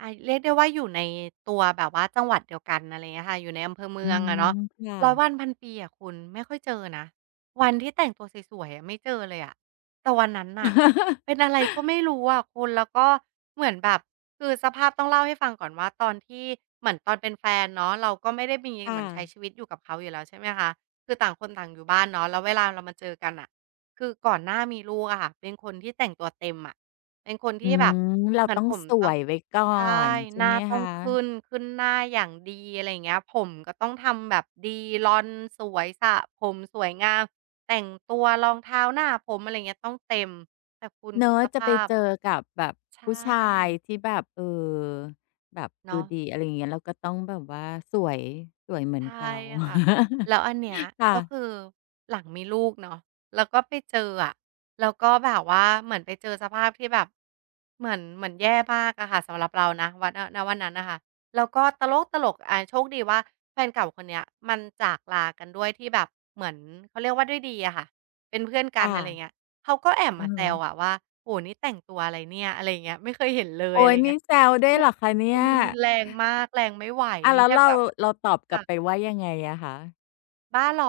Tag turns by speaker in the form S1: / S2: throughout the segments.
S1: อา เรียกได้ว่าอยู่ในตัวแบบว่าจังหวัดเดียวกัน อะไรอย่างเงี้ยอะค่ะ อยู่ในอำเภอเม
S2: อ
S1: ื
S2: ื
S1: องอ
S2: ม
S1: ะเนาะ
S2: ค่
S1: ร้อยว
S2: ะ
S1: ันพันปีอะคุณไม่ค่อยเจอนะ วันที่แต่งตัวสวย ๆ อะไม่เจอเลยอะ แต่วันนั้นน่tเป็นอะไรก็ไม่รู้อะคุณ แล้วก็เหมือนแบบ คือสภาพ ต้องเล่าให้ฟังก่อนว่าตอนที่ เหมือนตอนเป็นแฟนเนาะ เราก็ไม่ได้มี
S2: ค่
S1: เหมือนใช้
S2: ะ
S1: ชีวิตอยู่กับเขาอยู่แล้ว ใช่ไหมคะ คือต่างคนต่างอยู่บ้านเนาะ แล้วเวลาเรามาเจอกันน่ะ คือก่อนหน้ามีลูกอะค่ะ เป็นคนที่แต่งตัวเต็มอะ เป็นคนท
S2: อื
S1: ี่แบบ
S2: ม เรา
S1: เหมือ
S2: ต
S1: น
S2: ้อง
S1: ผม
S2: ส
S1: ต้อ
S2: ว
S1: ง
S2: ยไว้ก่อ
S1: ใช่
S2: นใช่
S1: หน้า
S2: ไหม
S1: ต้
S2: ค
S1: อง
S2: ะ?
S1: ขึ้น ขึ้นหน้าอย่างดี อะไรอย่างเงี้ย ผมก็ต้องทำแบบดี ลอนสวย สระผมสวยงาม แต่งตัว รองเท้า หน้าผม อะไรอย่างเงี้ย ต้องเต็ม แต่คุณ
S2: เนา
S1: คิด
S2: ะ
S1: ส
S2: จ
S1: ภ
S2: ะไป
S1: าพ
S2: เจอกับแบบ
S1: ใช
S2: ผู้ชาย
S1: ่
S2: ที่แบบ เออ แบบ
S1: เน
S2: ด
S1: า
S2: ูดี อ
S1: ะ
S2: ะไรอย่างเงี้ย เราก็ต้องแบบว่าสวย สวยเหมื
S1: ใ
S2: อ
S1: ช
S2: น
S1: ่
S2: เขา
S1: ค่ะ แล้วอันเนี้ย
S2: ค่
S1: ก็
S2: ะ
S1: คือหลังมีลูกเนาะ แล้วก็ไปเจออะ แล้วก็แบบว่าเหมือนไปเจอสภาพที่แบบ เหมือน เหมือนแย่มากอะค่ะ สำหรับเรานะ ว ณ ณ วันนั้นน่ะค่ะ แล้วก็ตลกตลกอะ โชคดีว่าแฟนเก่าคนเนี้ย มันจากลากันด้วยที่แบบเหมือน เขาเรียกว่าด้วยดีอะค่ะ เป็นเพื่อนก
S2: ค
S1: ัน
S2: ่ะ
S1: อะไรอย่างเงี้ย เขาก็แอบ
S2: อื
S1: มา
S2: อฮ
S1: แซว
S2: ึ
S1: อะว่า "โอ้โฮ! นี่แต่งตัวอะไรเนี่ย" อะไรอย่างเงี้ย "ไม่เคยเห็นเลย"
S2: โอ
S1: อ
S2: ๊
S1: ะไร
S2: ย น
S1: เงี
S2: ี่
S1: ้ย
S2: แซวด้วยเหรอคะเน
S1: ค
S2: ี
S1: ื
S2: ่
S1: อ
S2: ย?
S1: รุนแรงมาก แรงไม่ไหว
S2: อา
S1: นี
S2: แ
S1: ่
S2: ล้
S1: แ
S2: ว
S1: ค่
S2: เร
S1: แ
S2: า
S1: บบว่า
S2: เราตอบ
S1: ค
S2: กล
S1: ่
S2: ับ
S1: ะ
S2: ไปว่ายังไงอะคะ?
S1: บ้าเหรอ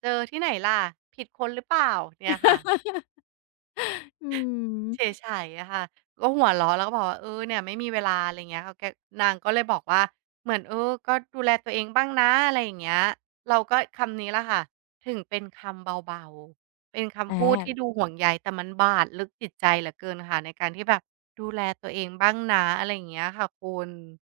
S1: เจอที่ไหนล่ะ? ผิดคนหรือเปล่า? เนี่ยค่ะ
S2: อืม
S1: เฉไฉอะค่ะ ก็หัวเราะแล้วก็บอกว่า เออ เนี่ยไม่มีเวลา อะไรอย่างเงี้ยค่ะ แก นางก็เลยบอกว่า "เหมือน เออ ก็ดูแลตัวเองบ้างนะ" อะไรอย่างเงี้ย เราก็คำนี้แหละค่ะ ถึงเป็นคำเบา ๆ เป็นคำพูดท
S2: อ
S1: ี
S2: า
S1: ่ดูห่วงใย แต่มันบาดลึกจิตใจเหลือเกินค่ะ ในการที่แบบ "ดูแลตัวเองบ้างนะ" อะไรอย่างเงี้ยค่ะคุณ